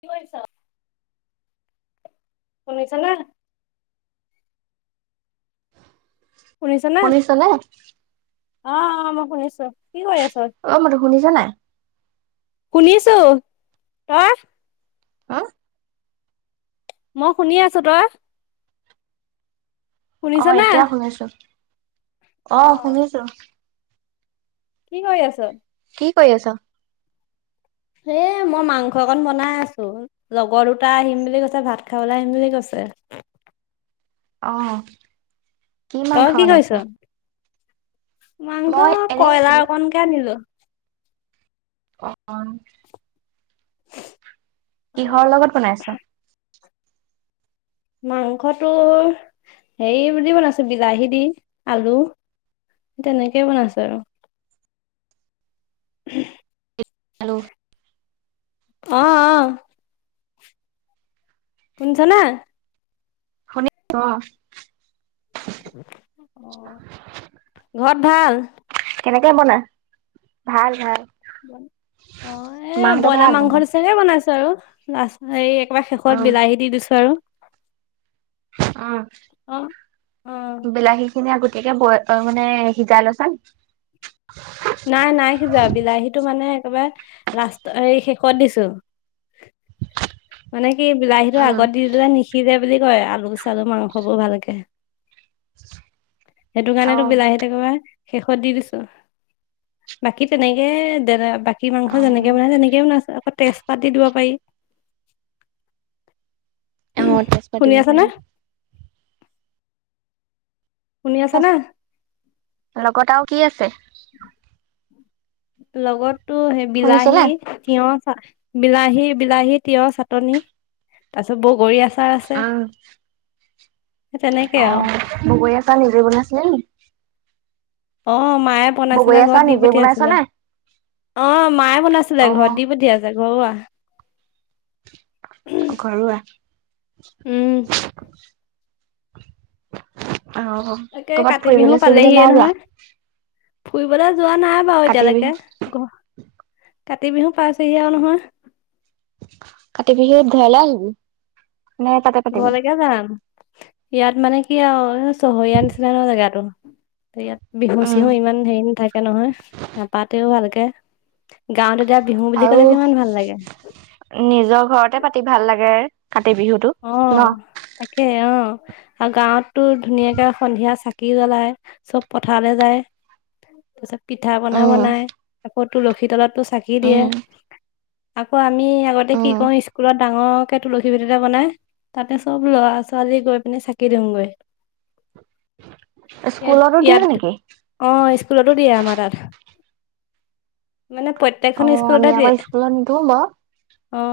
কি কৰিছ শুনিছ নে। শুনিছ নে? অ অ মই শুনিছোঁ। অ মাতটো শুনিছ নাই নিছো তই হা মই শুনি আছো। তই অ শুনিছ নে? এতিয়া শুনিছোঁ। অ শুনিছোঁ। কি কৰি আছ? কি কৰি আছ? এ মই মাংস অকন বনাই আছোঁ লগৰ দুটা আহিম বুলি কৈছে ভাত খাবলে আহিম বুলি কৈছে। ছে অহ কি তই মাংস কৰিছ? বনাইছা? মাংস বাৰু। কয়লাৰ অকণকে আনিলো। অ অঁ অ', কিহৰ লগত বনাইছ। মাংসটো হেৰি বুলি বনাইছো বিলাহী দি আলু। তেনেকেই বনাইছো আৰু। উহু। হেল্ল'। অহ। শুনিছা ন। শুনিছোঁ অ। ঘৰত ভাল? কেনেকে বনা ভাল ভাল। অ এ মাহঁতৰ ব্ৰইলাৰ ভাল মাংস তহঁতৰ? নিচিনাই বনাইছো আৰু লাষ্ট। একেবাৰে শেষত উম, বিলাহী দি দিছো আৰু। অ অ বিলাহী। খিনি আগতীয়াকৈ ব মানে সিজাই লৈছানি। নাই নাই সিজোৱা বিলাহীটো মানে একেবাৰে। লাষ্ট এই শেষত দিছো। মানে কি বিলাহীটো উম, আগত দি দিলে নিসিজে বুলি কয় আলু চালু মাংস বোৰ ভালকে। সেইটো কাৰণেতো অ', বিলাহী থাকবা। শেষত দি দিছো বাকী তেনেকে দাদা। গাখীৰ মাংস যেনেকে অ'। বনাই তেনেকে বনাইছে আকৌ তেজপাত দি দিব পাৰি। অহ তেজপাত শুনি দিব আছা নে পাৰি। শুনি আছা নে লগত আৰু কি আছে। লগতটো সেই শুনিছ বিলাহী নে? তিয়হ। বিলাহী বিলাহী তিঁয়হ চাটনি তাৰ পিছত বগৰী আছে। আচাৰ আহ। সেই তেনেকে অ আৰু মই গৈ আছা নিজৰি বনাছিলে নে। অ মায়ে বগৰী বনাইছিলে আচাৰ ঘৰত দি নিজে বনাইছ পঠিয়াইছিলে। নে? অ মায়ে বনাইছিলে ঘৰত অ' দি পুঠিয় আছে ঘৰুৱা। ঘৰুৱা। উম আহ তাকে কৰ'বাত কাতি বিহু ফুৰিবলৈ চোৰিবলৈ পালেহিয়ে নাই যোৱা। নহয় ফুৰিবলৈ যোৱা নাই বাৰু কাতি বিহু এতিয়ালৈকে ঘৰ। কাতি বিহু পাইছেহি আৰু নহয়। কাতি বিহুত ঘৰলে আহিবি। নে তাতে পাতিবি ঘৰলে কে যাম। ইয়াত মানে কি আৰু চহৰীয়া নিচিনা জেগাতো ইয়াত। বিহু উম চিহু ইমান হেৰি নাথাকে নহয় নাপাতেও ভালকে। গাঁৱত এতিয়া বিহু বুলি আৰু কলে কিমান ভাল লাগে। নিজৰ ঘৰতে পাতি ভাল লাগে কাতি বিহুটো অ ন তাকে অ আৰু গাঁৱতো ধুনীয়াকে সন্ধিয়া চাকি। চাকি জ্বলাই চব পথাৰলৈ যায় তাৰ পিছত পিঠা পনা উম বনাই। কতো লক্ষী তলতো চাকি দিয়ে উম আকৌ আমি আগতে কি উম কৰো স্কুলত। ডাঙৰকে তুলসী পতিটা বনাই তাতে চব ল'ৰা ছোৱালী গৈ পিনে চাকি দিওঁগৈ। ইয়াত স্কুলতো দিয় ইয়াত নেকি অ স্কুলতো দিয়ে আমাৰ তাত। মানে অ প্ৰত্যেকখন আমি স্কুলতে দিয়ে। আকৌ স্কুলত নিদিওঁ বাৰু অ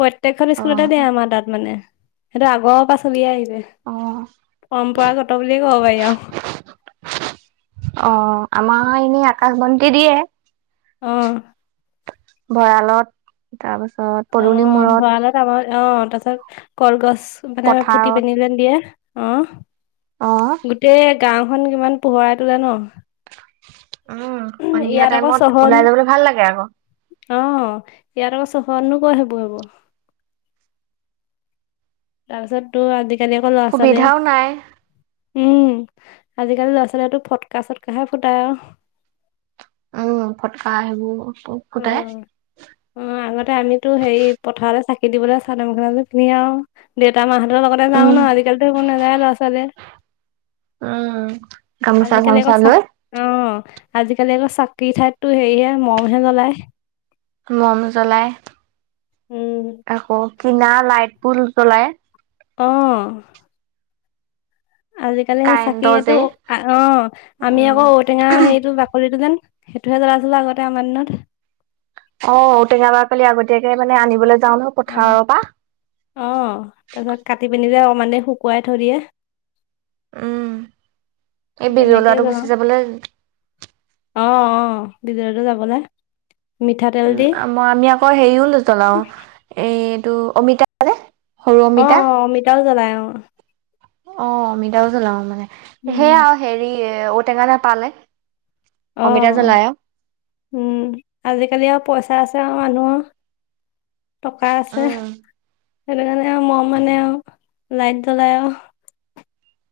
প্ৰত্যেকখন অ স্কুলতে দিয় আমাৰ তাত মানে সেইটো আগৰ পৰা চলিয়াই আহিছে। অ অ পৰম্পৰাগত বুলিয়ে কব পাৰি আও। অ আমাৰ এনেই আকাশ বন্তি দিয়ে। অহ। ভঁৰালত তাৰপাছত। অ পদূলি মূৰত ভাল তোমাৰ অ। ত পাছত কলগছ মানে পুতি পথাৰত পেন্ধিলে দিয়ে অ। অ গোটেই গাওখন কিমান পোহৰাই তোলো ন। উম সন্ধিয়া ইয়াত আকৌ টাইমত চহৰ ওলাই যাবলৈ ভাল লাগে আকৌ অ ইয়াৰ বছ স কোৱা হব হব। তাৰপিছততো আজিকালি অকৌ ল'ৰা সুবিধাও নাই ছোৱালীয়ে উম আজিকালি ল'ৰা ছোৱালীয়ে ফটকা চটকাহে ফুটাই আৰু উম ফটকা হবোৰ অ অ আগতে আমিতো হেৰি পথাৰলৈ চাকি স দিবলৈ চাদৰ মেখেলা পিনি আৰু দেতা মাহ যা ন উম। আজিকালি সেইবোৰ টো নাযায় লৰা ছোৱালীয়ে। উম গামোচা আজিকালি চামোচা আকৌ লৈ আহ আজিকালি আকৌ চাকৰি ঠাইততো হেৰিহে মমহে জ্বলায়। মম জ্বলাই উম আকৌ কিনা লাইট বোৰ জ্বলাই আহ আজিকালি সেই কাৰেণ্টৰ চাকিয়ো যে অ আমি উম আকৌ ঔটেঙা সেইটো বাকলিটো যেন সেইটোহে জ্বলাইছো আগতে আমাৰ দিনত। অ, ঔটেঙ বাৰ কালি আগতীয়াকে মানে আনিবলৈ। যাওঁ নহয় অ, পথাৰৰ পৰা অ তাৰপিছত কাটি পিনিলে মানে শুকুৱাই থৈ দিয়ে। উম, এই বিজ তেনেকেই লৰাটো জ্বলাও গুচি যাবলৈ ভিততে যাবলৈ। উম, মই আমি আকৌ হেৰিও নজলাও এইটো অমিতানে। অ, অ অমিতাও জ্বলাই অ। অ, অমিতা জলাওঁ মানে উম সেয়া হেৰি ঔ টেঙ না পালে। অ, উম আজিকালি আৰু পইচা আছে। তেওঁ মানুহৰ টকা আছে। উম সেইটো কাৰণে আৰু ম মানে আৰু লাইট জ্বলাই আৰু।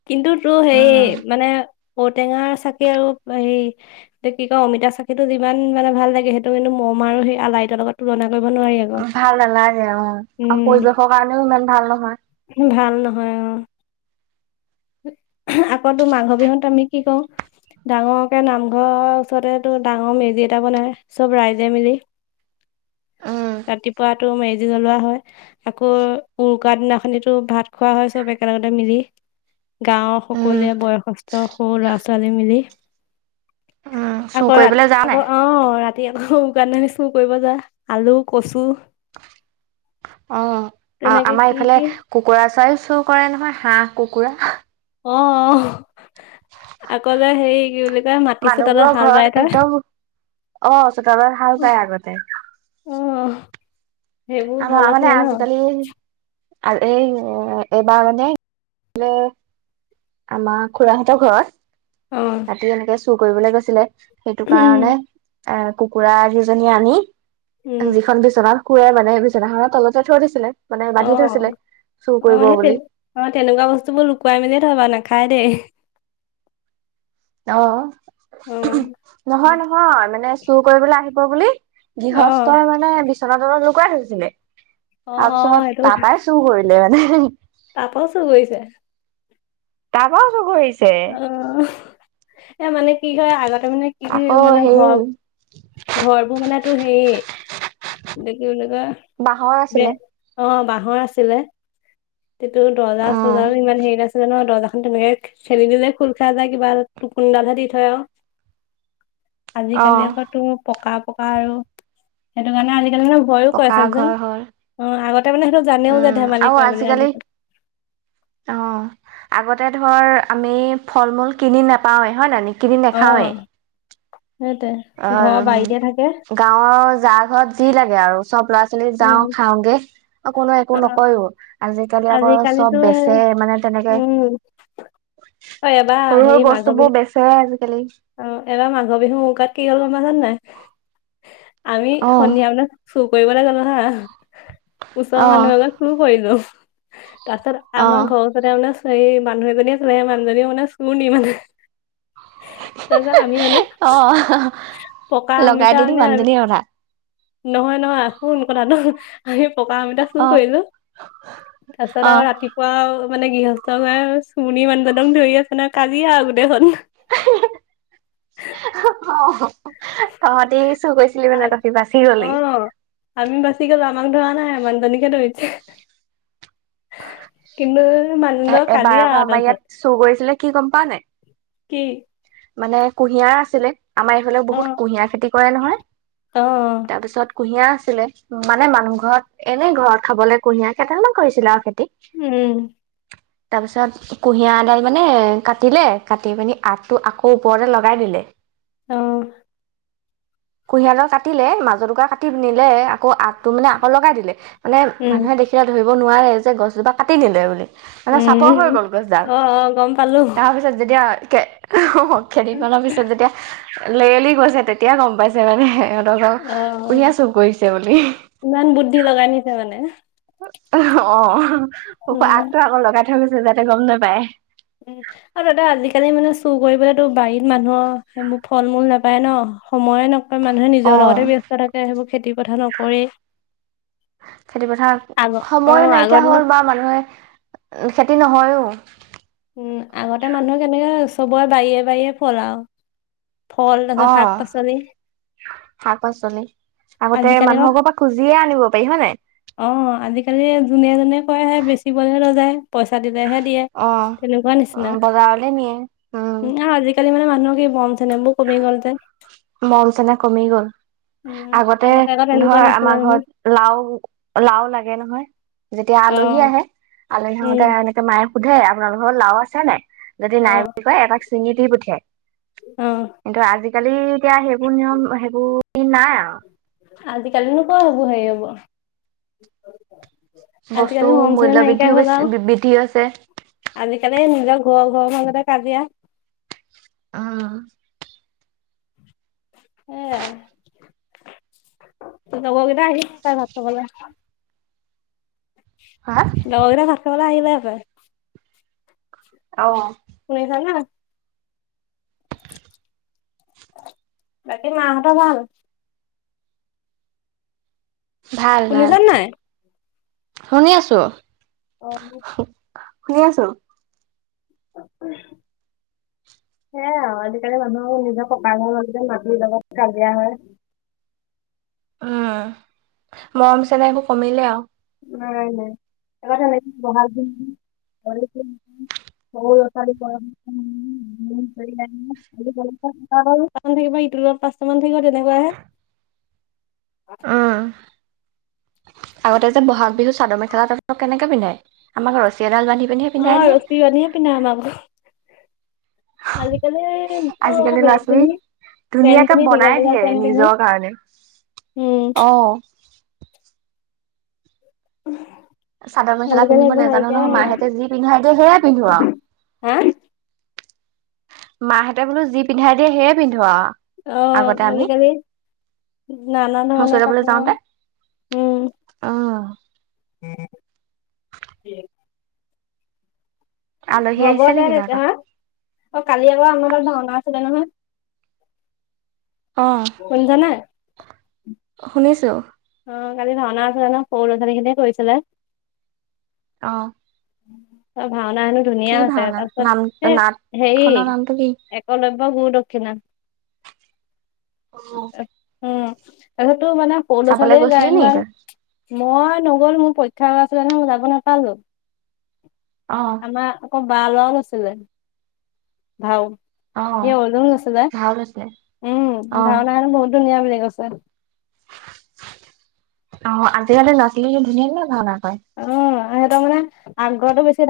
কিন্তু তো সেই উম মানে ঔটেঙা চাকি আৰু হেৰি কি কয় অমিতা চাকিটো যিমান মানে ভাল লাগে সেইটো কিন্তু। অম আৰু সেই আলইতৰ লগ তুলনা কৰিব নোৱাৰি আকৌ। ভাল নালাগে অ আৰু উম, পৰিৱেশৰ কাৰণেও ইমান ভাল নহয়। ভাল নহয়। হয় অ আকৌতো মাঘ বিহুত আমি কি কওঁ ডাঙৰকে নামঘৰৰ ওচৰতে তটো ডাঙৰ মেজি এটা বনাই চব ৰাইজে মিলি। উম। ৰাতিপুৱাতটো মেজি জ্বলোৱা হয়। আকৌ উৰুকাৰ দিনাখনিতো ভাত খোৱা হয় চব একেলগ তে মিলি। গাঁৱৰ সকলোৱে উম বয়সস্থ সৰু ল'ৰা-ছোৱালী মিলি। চুৰ আকৌ কৰিবলৈ ৰাতি যাও নাই? আকৌ অ ৰাতি। ৰাতি আকৌ কাৰণে নি চুৰ কৰিব যা আলু, কচু অ, আহ তেনেকে আমাৰ কি এইফালে কি কুকুৰা চউ চোৰ কৰে নহয় হাঁহ কুকুৰা। অ। অকলে হে কি বুলি কয় মাটি চো তলত মানুহবোৰৰ হাল ঘৰত বাই থয়। একদম অ, চতালত হাল পায় আগতে। অ' সেইবোৰ আ ভাল মান আছিলে ন আজ কালি আ এই বাৰ মানে আমাৰ খুৰাহঁতৰ অ' ঘৰত ৰাতি এনেকে চুৰ কৰিবলৈ গৈছিলে। সেইটো কাৰণে উম এ কুকুৰা যিজনী আনি উম যিখন বিচনা কুুৱে মানে হহে তলতে থৈ দিছিলে। মানে অ, বান্ধি থৈছিলে চুৰ অ, কৰিব সেই তে বুলি তেনেকুৱা বস্তু বোৰ লুকুৱাই মেলি থব লাগে। খাৰে অ, অ' নহয় নহয় মানে চুৰ কৰিবলৈ আহিব বুলি অ' গৃহস্থই মানে বিচনা তলত লুকুৱাই থৈছিল, অ' অ' তাৰপিছত সেইটো ত কথা পৰাই চুৰ কৰিলে। মানে। [unintelligible] তাৰ পৰাও চুৰ কৰিছে তাৰপাও চোৰ কৰি আহিছে। অ, এ মানে কি হয় আগতে মানে কি আকৌ মানে হেৰি ঘৰৰ- ঘৰবোৰ মান তো সেইয়। বাঁহৰ [inaudible] বে, আছিলে অ 'বাঁহৰ আছিলে। তোৰ অ দৰজা-চৰজা ও ইমান হেৰি নাছিলে ন। দৰজা তেনেকে ঠেলি দিলে খোল খাই যায় কিবা খুন্দা হে দি থয় আও। আজিকালি আকৌ তো পকা পকা আৰু সেইটো কাৰণে আজ সনেৰে ভয়ো কৰে পকা চাবি চোন। ঘৰ হ'ল অ, আগত তাৰ মানে সেটো জানেও যে উম ধেমালি আৰু কৰে বুলি আজিকালি [unintelligible] তাতে ধৰ আমি ফল-মূল কিনি নোপাওৱে হয় নাই? আমি কিনি অ নাখাওৱে। সেইটোৱে ঘৰৰ অহ, বাৰীতে থাকে গাঁৱৰ যা ঘৰত যি লাগে আৰু। চব ল'ৰা ছোৱালী যাওঁ উম খাওগে আৰু কোনো একো অ নকয়ও। আজিকালি আকৌ চব আজিকালিতো এ বেচে মানে তেনেকে উম অ এবাৰ সৰু সৰু হেৰি বস্তু মাঘৰ বোৰ বিহু বেচে অ এবাৰ মাঘৰ বিহু উকাত কি হ'ল আমাৰ জান নাই? আমি অ সন্ধিয়া মানে চুৰ কৰিবলৈ গলো হা অ ওচৰ মানুহ এঘৰত চুৰ কৰিলোঁ। তাৰপছত অ আমাৰ ঘৰ ওচতে মানে মানুহ এজনীয়ে চলে মানুহজনীয়ে মানে চুৰনি মানে তাৰপিছত আমি মানে অ পকা লগাই অমিতা দিলি মানে আৰু মানুহজনী কথা নহয় নহয় শুন কথা টো। আমি পকা আমিতা চুৰ অ কৰিলো তাৰপিছত অ আৰু ৰাতিপুৱা আও মানে গৃহস্থ হয় চুণনি মানুহজনক ধৰি আছে নহয় কাজিয়া আৰু গোটেইখন। অ [inaudible] তহঁতি চুৰ কৈছিলি মানে তহঁটি বাচি অ গ'লি। আমি বাছি গলো আমাক ধৱা নাই মানুহজনীকে ধৈছে। কিন্তু এ মানুহজন এবাৰ কাজিয়া আকৌ আও আমাৰ তাৰ ইয়াত পাছত। চুৰ কৰিছিলে কি গম পাৱ নাই কি? মানে কুঁহিয়াৰ আছিলে আমাৰ এইফালে অ বহুত কুঁহিয়াৰ খেতি কৰে নহয়, অ তাৰপিছত কুঁহিয়া আছিলে মানে মানুহ ঘৰত এনেই ঘৰত খাবলে কুঁহিয়া কেইটামান কৰিছিলে আও খেতি। উম। তাৰপিছত কুঁহিয়াৰ এডাল মানে কাটিলে কাটি পিনি আটো আকৌ ওপৰতে লগাই দিলে। আহ। কুঁহিয়া দাল কাটিলে মাজৰ দুক কাটি নিলে আকৌ আগটো মানে আকৌ লগাই দিলে। মানে উম মানুহে দেখিলে ধৰিব নোৱাৰে যে গছজোপা কাটি নিলে বুলি। মানে চাপৰ হৈ উম গ'ল গছডাল। অ অ গম পালো তাৰ পিছত যেতিয়া কেইদিনমানৰ পিছত যেতিয়া লেৰেলি গৈছে তেতিয়া গম পাইছে মানে। অ কুহিয়া চুৰ কৰিছে বুলি। ইমান বুদ্ধি লগাই নিছে মানে অ উম আগটো আকৌ লগাই থৈ গৈছে যাতে গম নেপায়। উম আৰু দাদা আজিকালি মানে চুৰ কৰিবলেতো বাৰীত মানুহৰ সেইবোৰ ফল মূল নাপায় ন। সময়ে নকৰে মানুহে অ নিজৰ লগতে ব্যস্ত থাকে সেইবোৰ খেতি পথাৰ নকৰে। খেতি পথাৰত সময় আগৰ নাইকিয়া দিনত হ'ল বাও মানুহে খেতি নহয়ও। উম আগতে মানুহে কেনেকে চবৰে বাৰিয়ে বাৰিয়ে ফল আও। ফল এক শাক পাচলি শাক পাচলি আগতে আজিকালি অ মানুহৰ ক পৰা খুজিয়ে আনিব পাৰি হয় নাই? অ আজিকালি যোনে যোনে কৰে বেচিবলেহে লৈ যায় পইচা দিলেহে দিয়ে। অহ। তেনেকুৱা নিচিনা বজাৰলে নিয়ে আজিকালি মানে মানুহক কি বম। মন চেনেহ কমি গ'ল। উম আগতে আকৌ তেনেকুৱা ধৰ নাছিলে আমাৰ নহয় ঘৰত লাও লাও লাগে নহয়। যেতিয়া অ আলহী আহে আলহী উম আহুতে এনেকে মায়ে সুধে আপোনালোকৰ লাও আছে নে। যদি অ নাই বুলি কয় এটাক ছিঙি দি পঠিয়াই। অ ত আজিকালি এতিয়া সেইবোৰ নিয়ম সেইবোৰ নাই আৰু। আজিকালি নো কোৱা হ'ব সে হব। বস্তু আজিকালি মৰম মূল্য চেনেহ নাইকিয়া বৃদ্ধিও হল আৰু বেছি বৃদ্ধি হৈছে। আজিকালি নিজক। ঘৰৰ মাজতে কাজিয়া। অ হেয়া লগ কেইটা আহিছিলে ভাত খাবলে। হা লগ কেইটা ভাত খাবলে আহিলে সপাই। অ। শুনিছা নে। বাকী মা হত ভাল। ভাল ভাল শুনিছা নাই শুনি আছো। অ। শুনি আছোঁ। কাক কয় আছা। সেয়াই আৰু আজিকালি মানুহ নিজৰ ককা ঘৰতে মাটিৰ লগত কাজিয়া হয়। উম মৰম চেনেহ একো কমিলে আৰু। উম এবাৰ ক'লে বহাল দিম দিম হ'লে দিম দিম। বহল এইফালে জাগা ওম। ওম থাকিবা নহয় এতিয়া পাঁচটা মান। সেয়া তেনেকুৱা হে। অ। উম, আগতে যে ব'হাগ বিহু চাদৰ মেখেলা তাতে কেনেকে পিন্ধে আমাৰ ৰচিত এডাল। এডাল বান্ধি পিন্ধিয়ে অ পিন্ধাই দিয়ে। ৰছী আজি কালি আজিকালি হেৰি ল'ৰা ছোৱালী পিনে। ধুনীয়াকে বনাই দিয়ে নিজৰ কাৰণে উম। অ। চাদৰ উহ। মেখেলা আজি কালি পিন্ধিব এইবোৰ নাজানো নাইকিয়া নহয় হ'য় মাহঁতে যি পিন্ধাই দিয়ে সেয়ে পিন্ধো আৰু। গ'ল হা। মাহঁতে বোলো যি পিন্ধাই দিয়ে সেয়ে পিন্ধো আৰু। অ আগতে আমি। আজি কালি। নানা ধৰণৰ হুচৰাবলৈ কাপোৰ যাওঁতে উম। উম, উম কি হ'ল। আলহী হ'ব আহিছে দে নেকি তেতিয়া তহঁতৰ? হা অ কালি আকৌ আমাৰ ইয়াত ভাওনা আছিলে নহয়। অ শুনিছা নাই? শুনিছোঁ। অ কালি ভাওনা আছিলে ন সৰু ল'ৰা ছোৱালীখিনিয়ে কৰিছিলে। অ। ত ভাওনা হেনো ধুনীয়া আছে তাৰপিছত নাম এ নাট হেৰি। খনৰ নামটো কি? একলব্য গুৰু দক্ষিণা উম। তাৰ পিছতো মানে। চালে চাবলৈ গৈছিলি যাম নি যাম তই? মই। নগ'ল মোৰ পৰীক্ষা আছিলে নহ মই যাব নাপালোঁ অঁ আমাৰ আকৌ। পালোৱান আছিলে ভাও। সি অঁ লুং আছিলে ভাল হৈছে। উম ভাওনাখন বহুত ধুনীয়া বুলি কৈছে। অহ আজি কালি ল'ৰা ছোৱালী বিলাকে ধুনীয়াকে ভাওনা কৰে। তাৰ মানে আগতে বেছি ভাল